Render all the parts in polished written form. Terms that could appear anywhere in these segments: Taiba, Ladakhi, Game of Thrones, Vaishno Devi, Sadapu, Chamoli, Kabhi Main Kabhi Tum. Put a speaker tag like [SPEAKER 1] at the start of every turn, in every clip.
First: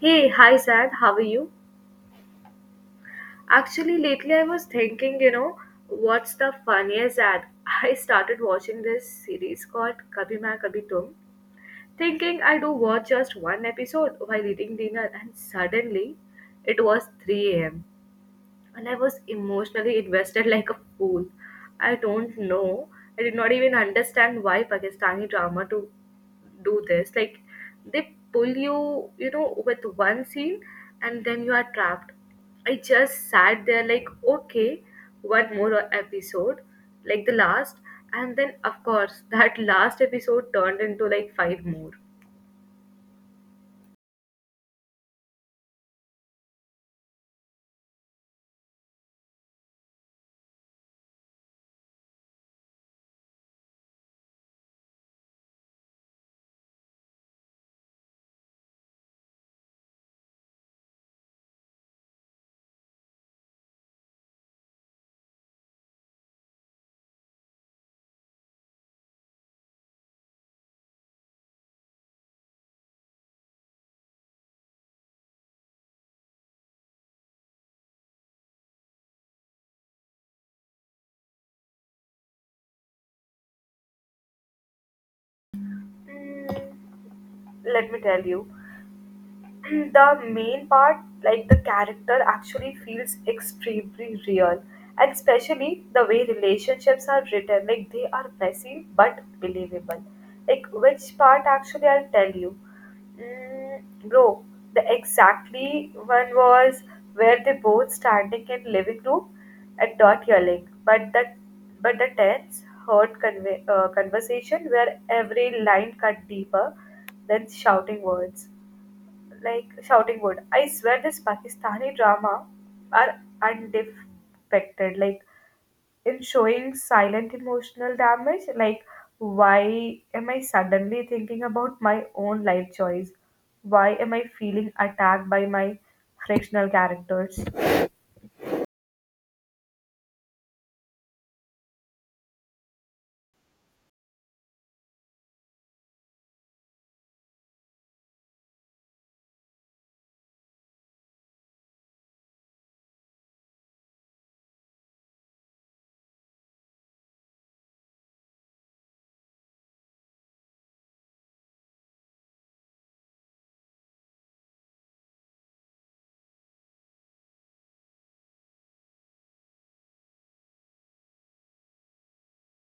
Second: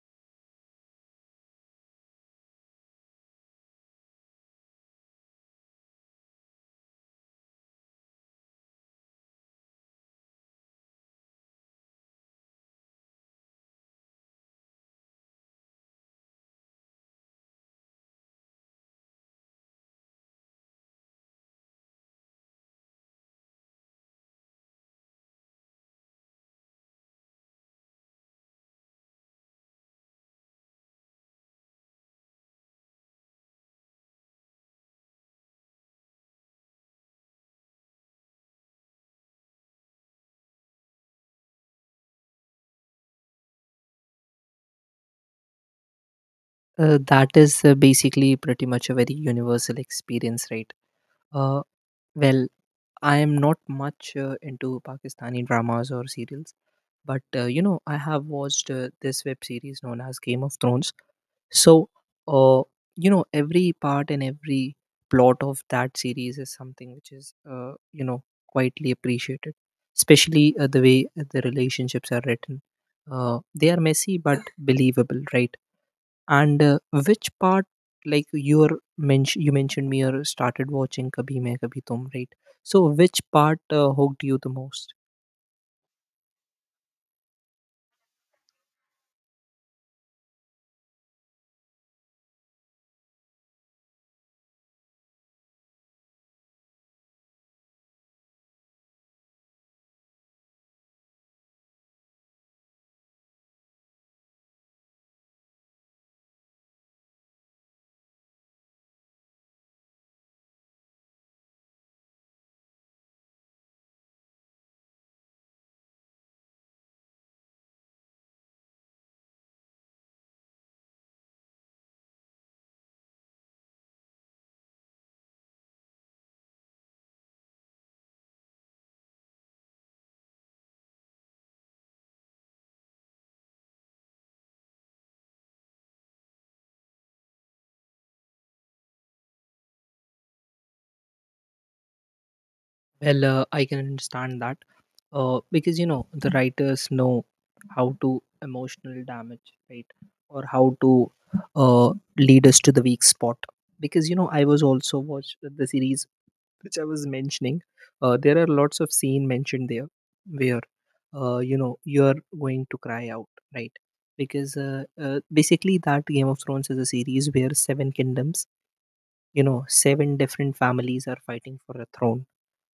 [SPEAKER 1] Hey, hi Sad, how are you? Actually, lately I was thinking, what's the funniest ad? I started watching this series called Kabhi Main Kabhi Tum, thinking I do watch just one episode while eating dinner, and suddenly it was 3 a.m and I was emotionally invested like a fool. I don't know. I did not even understand why Pakistani drama to do this. Like they pull you, with one scene and then you are trapped. I just sat there like, okay, one more episode, like the last, and then of course that last episode turned into like five more.
[SPEAKER 2] That is basically pretty much a very universal experience, right? Uh, well, I am not much into Pakistani dramas or serials, but I have watched this web series known as Game of Thrones. So, uh, every part and every plot of that series is something which is, quietly appreciated, especially the way the relationships are written. They are messy but believable, right? And which part, you mentioned me or started watching Kabhi Main Kabhi Tum, right? So which part hooked you the most?
[SPEAKER 1] Mm, let me tell you. And the main part, like the character, actually feels extremely real, and especially the way relationships are written, like they are messy but believable. Like which part actually I'll tell you, bro. The exactly one was where they both standing in living room and not yelling, but the tense heard conversation where every line cut deeper than shouting words like shouting wood. I swear this Pakistani drama are undefected, like in showing silent emotional damage. Like, why am I suddenly thinking about my own life choice? Why am I feeling attacked by my frictional characters?
[SPEAKER 2] Well, I can understand that because you know the writers know how to emotional damage, right? Or how to uh, lead us to the weak spot. Because you know, I was also watched the series which I was mentioning. There are lots of scene mentioned there where you know you're going to cry out, right? Because basically that Game of Thrones is a series where seven kingdoms, you know, seven different families are fighting for a throne.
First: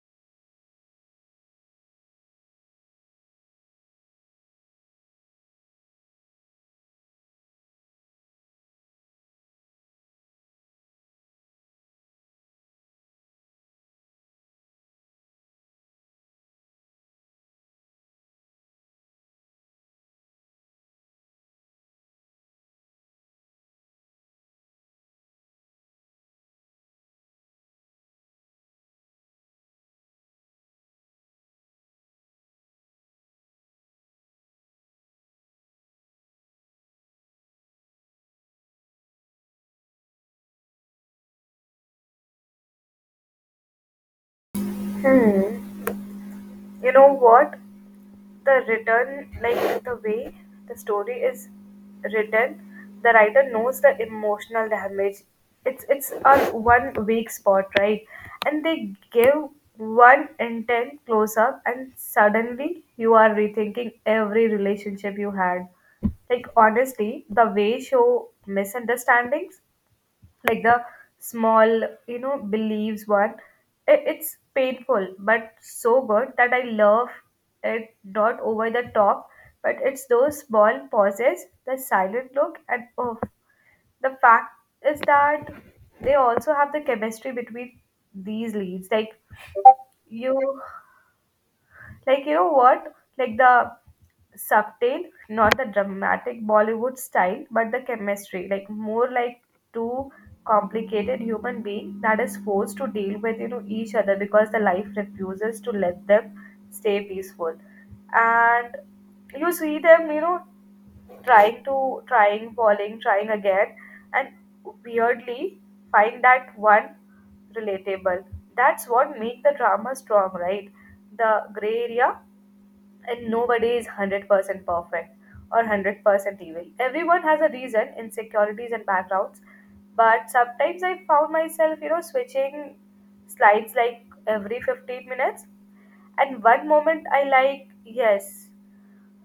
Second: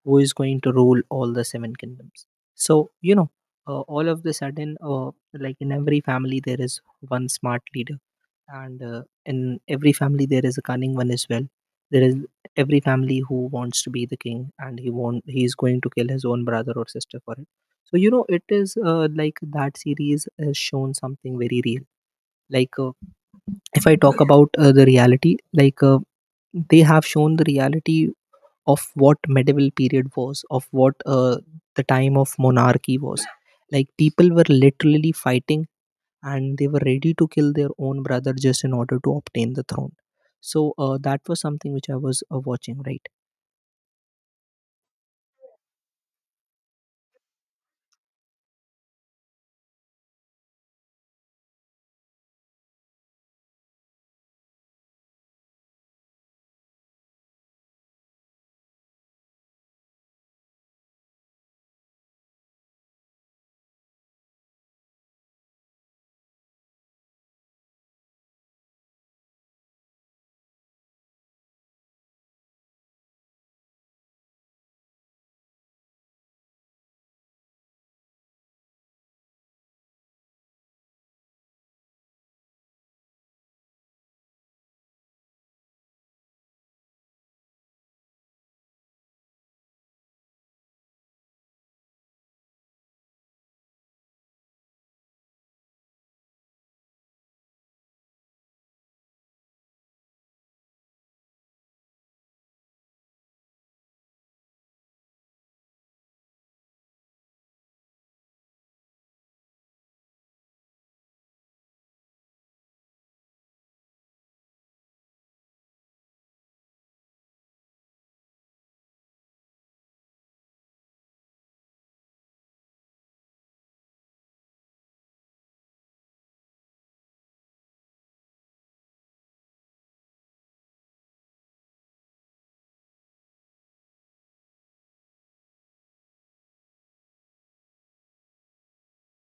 [SPEAKER 2] Who is going to rule all the seven kingdoms? So you know, all of the sudden, like in every family, there is one smart leader and in every family there is a cunning one as well. There is every family who wants to be the king, and he won't, he is going to kill his own brother or sister for it. So you know, it is like that series has shown something very real. like uh, if I talk about the reality, they have shown the reality of what medieval period was, of what the time of monarchy was, like people were literally fighting and they were ready to kill their own brother just in order to obtain the throne. So that was something which I was watching, right?
[SPEAKER 1] Hmm. You know what, the written, like the way the story is written, the writer knows the emotional damage. It's a one weak spot, right? And they give one intense close up and suddenly you are rethinking every relationship you had. Like honestly the way show misunderstandings, like the small, believes one. It's painful but so good that I love it. Not over the top, but it's those small pauses, the silent look, and oh, the fact is that they also have the chemistry between these leads, like you, like, you know what? Like the subtle, not the dramatic Bollywood style, but the chemistry. Like, more like two complicated human being that is forced to deal with, each other because the life refuses to let them stay peaceful. And you see them, trying to, trying, falling, trying again, and weirdly find that one relatable. That's what make the drama strong, right? The gray area and nobody is 100% perfect or 100% evil. Everyone has a reason, insecurities, and backgrounds. But sometimes I found myself, switching slides like every 15 minutes. And one moment I like, yes,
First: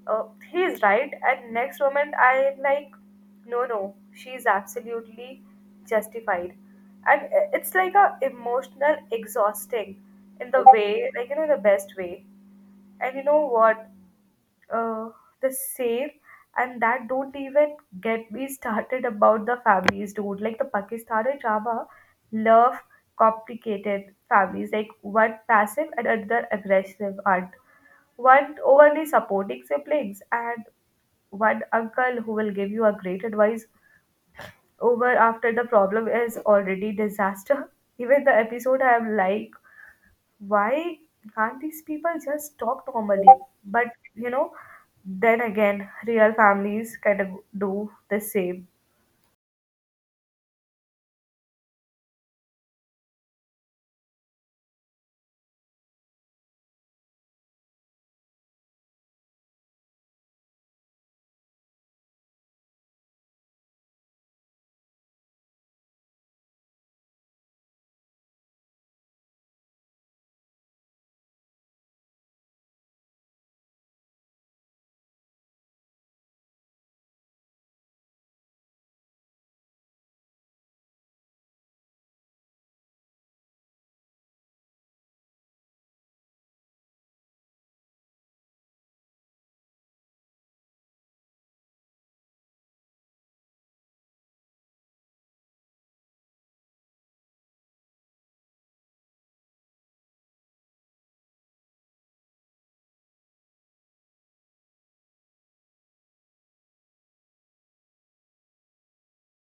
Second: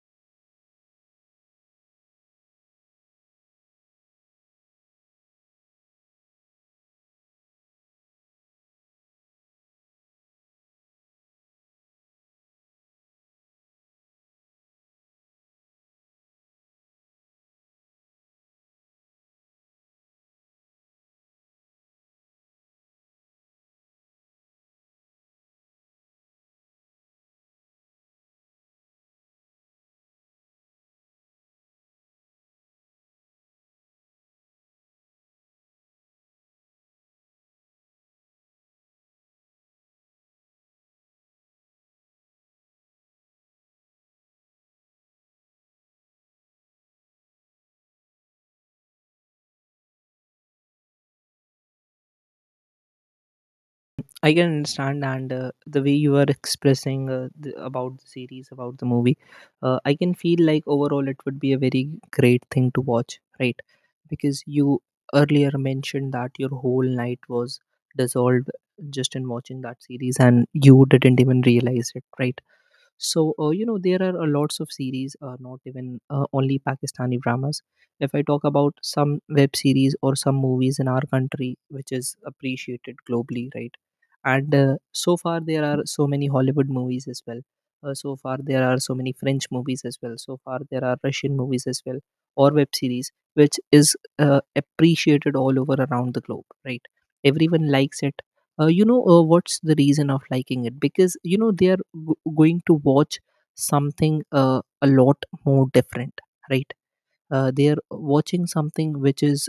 [SPEAKER 1] uh, he is right. And next moment I like, no, no, she is absolutely justified. And it's like a emotional exhausting in the way, like, the best way. And you know what? uh, the same, and that, don't even get me started about the families, dude. Like the Pakistani drama love complicated families, like one passive and another aggressive aunt, one overly supporting siblings, and one uncle who will give you a great advice over after the problem is already disaster. Even the episode I am like, why can't these people just talk normally? But you know, then again, real families kind of do the same.
[SPEAKER 2] I can understand, and the way you are expressing about the series, about the movie, I can feel like overall it would be a very great thing to watch, right? Because you earlier mentioned that your whole night was dissolved just in watching that series and you didn't even realize it, right? So, you know, there are a lots of series, not even only Pakistani dramas. If I talk about some web series or some movies in our country, which is appreciated globally, right? And so far, there are so many Hollywood movies as well. So far, there are so many French movies as well. So far, there are Russian movies as well, or web series, which is appreciated all over around the globe, right? Everyone likes it. You know, what's the reason of liking it? Because you know they are g- going to watch something a lot more different, right? They are watching something which is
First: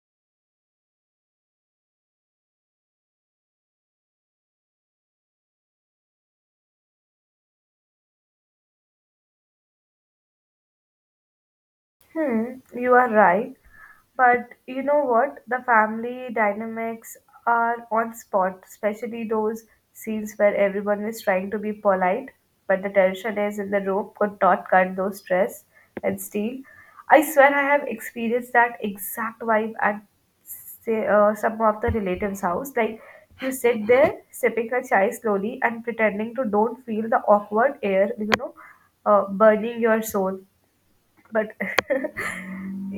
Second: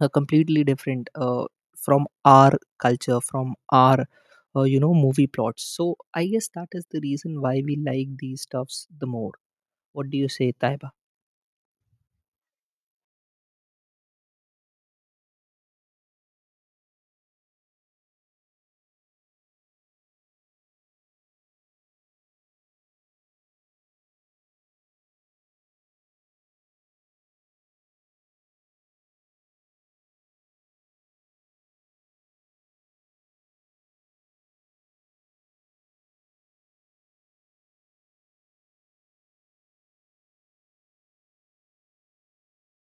[SPEAKER 2] completely different from our culture, from our you know, movie plots. So I guess that is the reason why we like these stuffs the more. What do you say, Taiba?
[SPEAKER 1] Hmm, you are right. But you know what? The family dynamics are on spot, especially those scenes where everyone is trying to be polite, but the tension is in the room could not cut those stress and steel. I swear I have experienced that exact vibe at say, some of the relatives' house. Like you sit there sipping a chai slowly and pretending to don't feel the awkward air, burning your soul. But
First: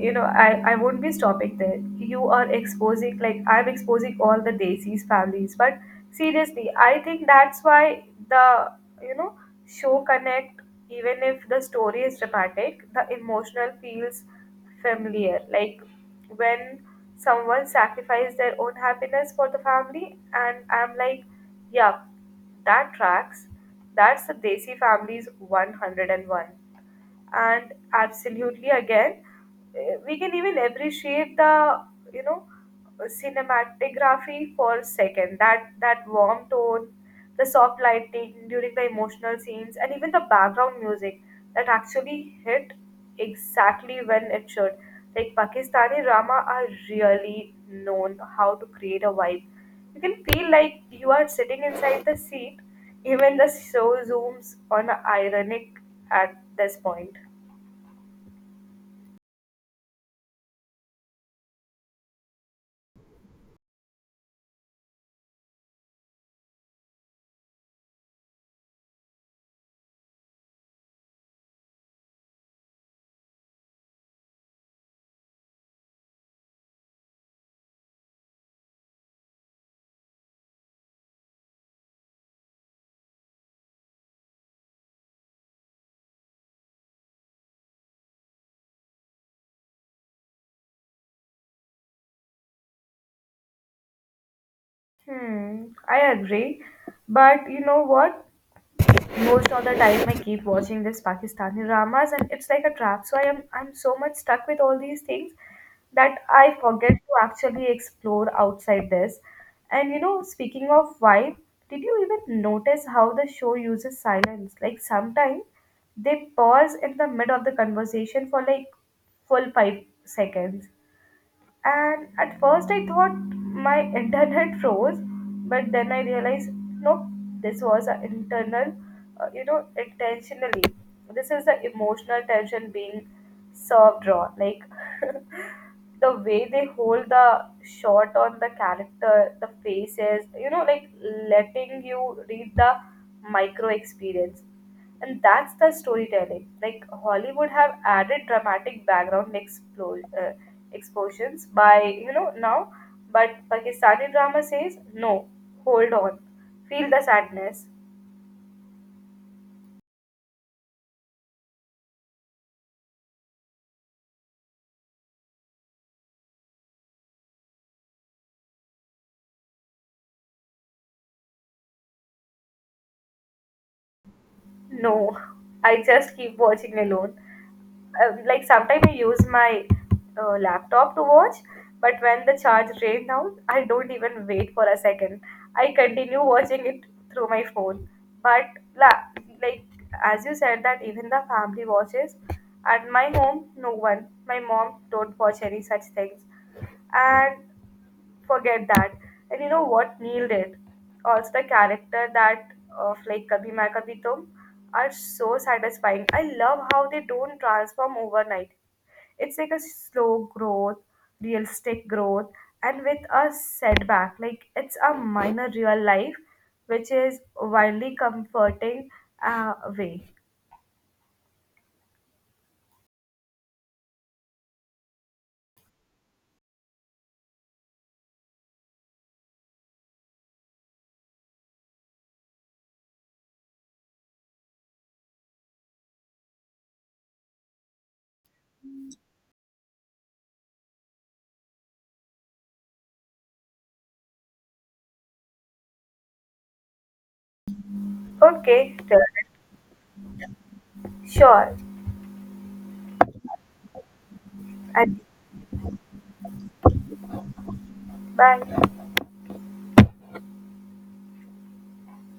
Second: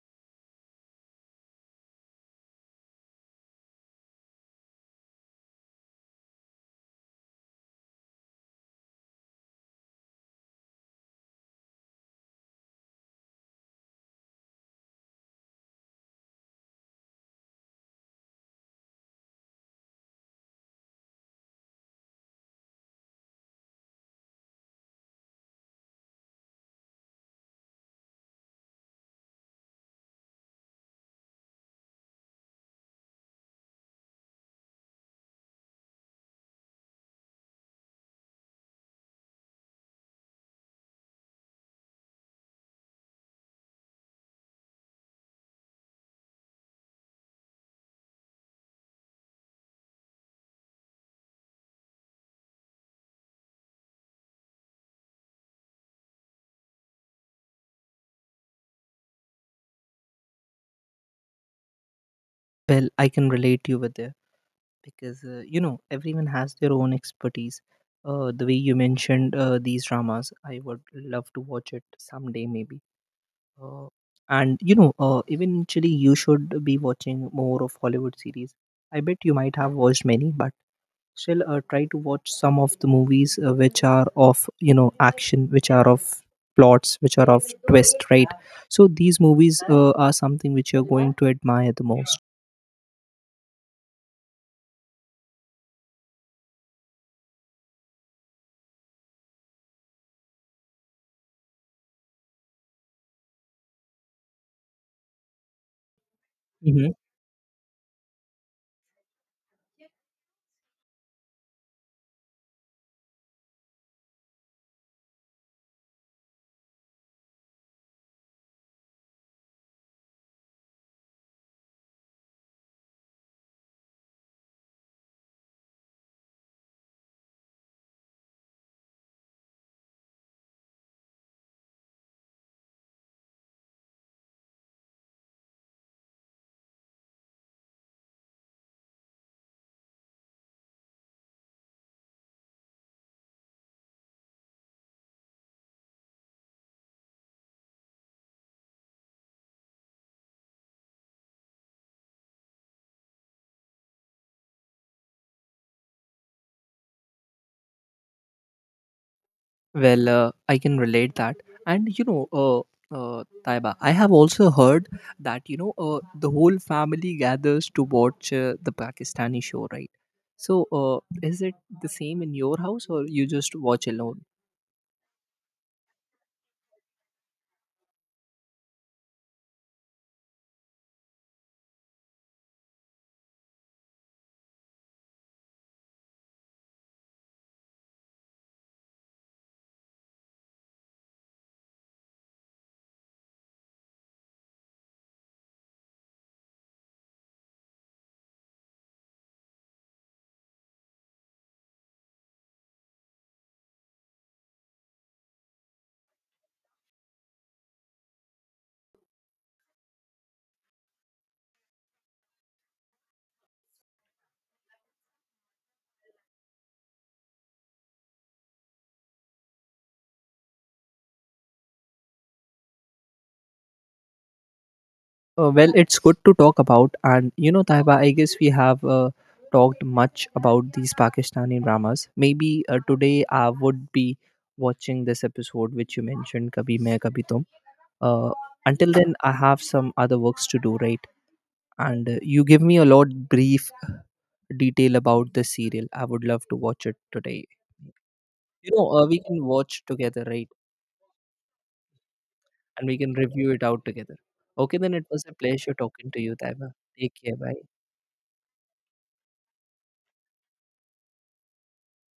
[SPEAKER 1] I won't be stopping there. You are exposing, like I'm exposing all the daisies families. But seriously I think that's why the, you know show connect, even if the story is dramatic the emotional feels familiar, like when someone sacrificed their own happiness for the family and I'm like, yeah, that tracks. That's the desi family's 101 and one. And absolutely again, we can even appreciate the, you know cinematography for a second. That warm tone, the soft lighting during the emotional scenes, and even the background music that actually hit exactly when it should. Like Pakistani drama are really known how to create a vibe, you can feel like you are sitting inside the seat, even the show zooms on ironic at this point.
[SPEAKER 2] Well, I can relate you with this because you know, everyone has their own expertise. The way you mentioned these dramas, I would love to watch it someday maybe. uh, and you know, eventually you should be watching more of Hollywood series. I bet you might have watched many, but still try to watch some of the movies which are of you know action, which are of plots, which are of twist, right? So these movies are something which you're going to admire the most.
[SPEAKER 1] Hmm, I agree. But you know what? Most of the time I keep watching this Pakistani dramas and it's like a trap. So I'm so much stuck with all these things that I forget to actually explore outside this. And speaking of vibe, did you even notice how the show uses silence? Like sometimes they pause in the mid of the conversation for like full 5 seconds. And at first, I thought my internet froze, but then I realized no, this was an internal, intentionally. This is the emotional tension being served raw. Like, the way they hold the shot on the character, the faces, like letting you read the micro experience. And that's the storytelling. Like Hollywood have added dramatic background explosions by, now, but Pakistani drama says, no, hold on, feel the sadness.
[SPEAKER 2] Well, I can relate that. And you know, Taiba, I have also heard that you know the whole family gathers to watch the Pakistani show, right? So, is it the same in your house, or you just watch alone?
[SPEAKER 1] No, I just keep watching alone. Like sometimes I use my laptop to watch, but when the charge drains out, I don't even wait for a second. I continue watching it through my phone. But la- like as you said that even the family watches. At my home, no one. My mom don't watch any such things, and forget that. And you know what Neil did? Also, the character that of like Kabhi Main Kabhi Tum are so satisfying. I love how they don't transform overnight. It's like a slow growth, realistic growth, and with a setback. Like it's a minor real life, which is wildly comforting way.
[SPEAKER 2] Well, it's good to talk about, and you know, Taiba, I guess we have talked much about these Pakistani dramas. Maybe today I would be watching this episode which you mentioned, "Kabhi Main Kabhi Tum." uh, until then, I have some other works to do, right? And you give me a lot brief detail about the serial. I would love to watch it today. You
[SPEAKER 1] Okay,
[SPEAKER 2] know, we can watch together, right?
[SPEAKER 1] sure.
[SPEAKER 2] And we can review it out together. Okay, then
[SPEAKER 1] And
[SPEAKER 2] it was a pleasure talking to you, Taiba. Take care, bye.
[SPEAKER 1] bye.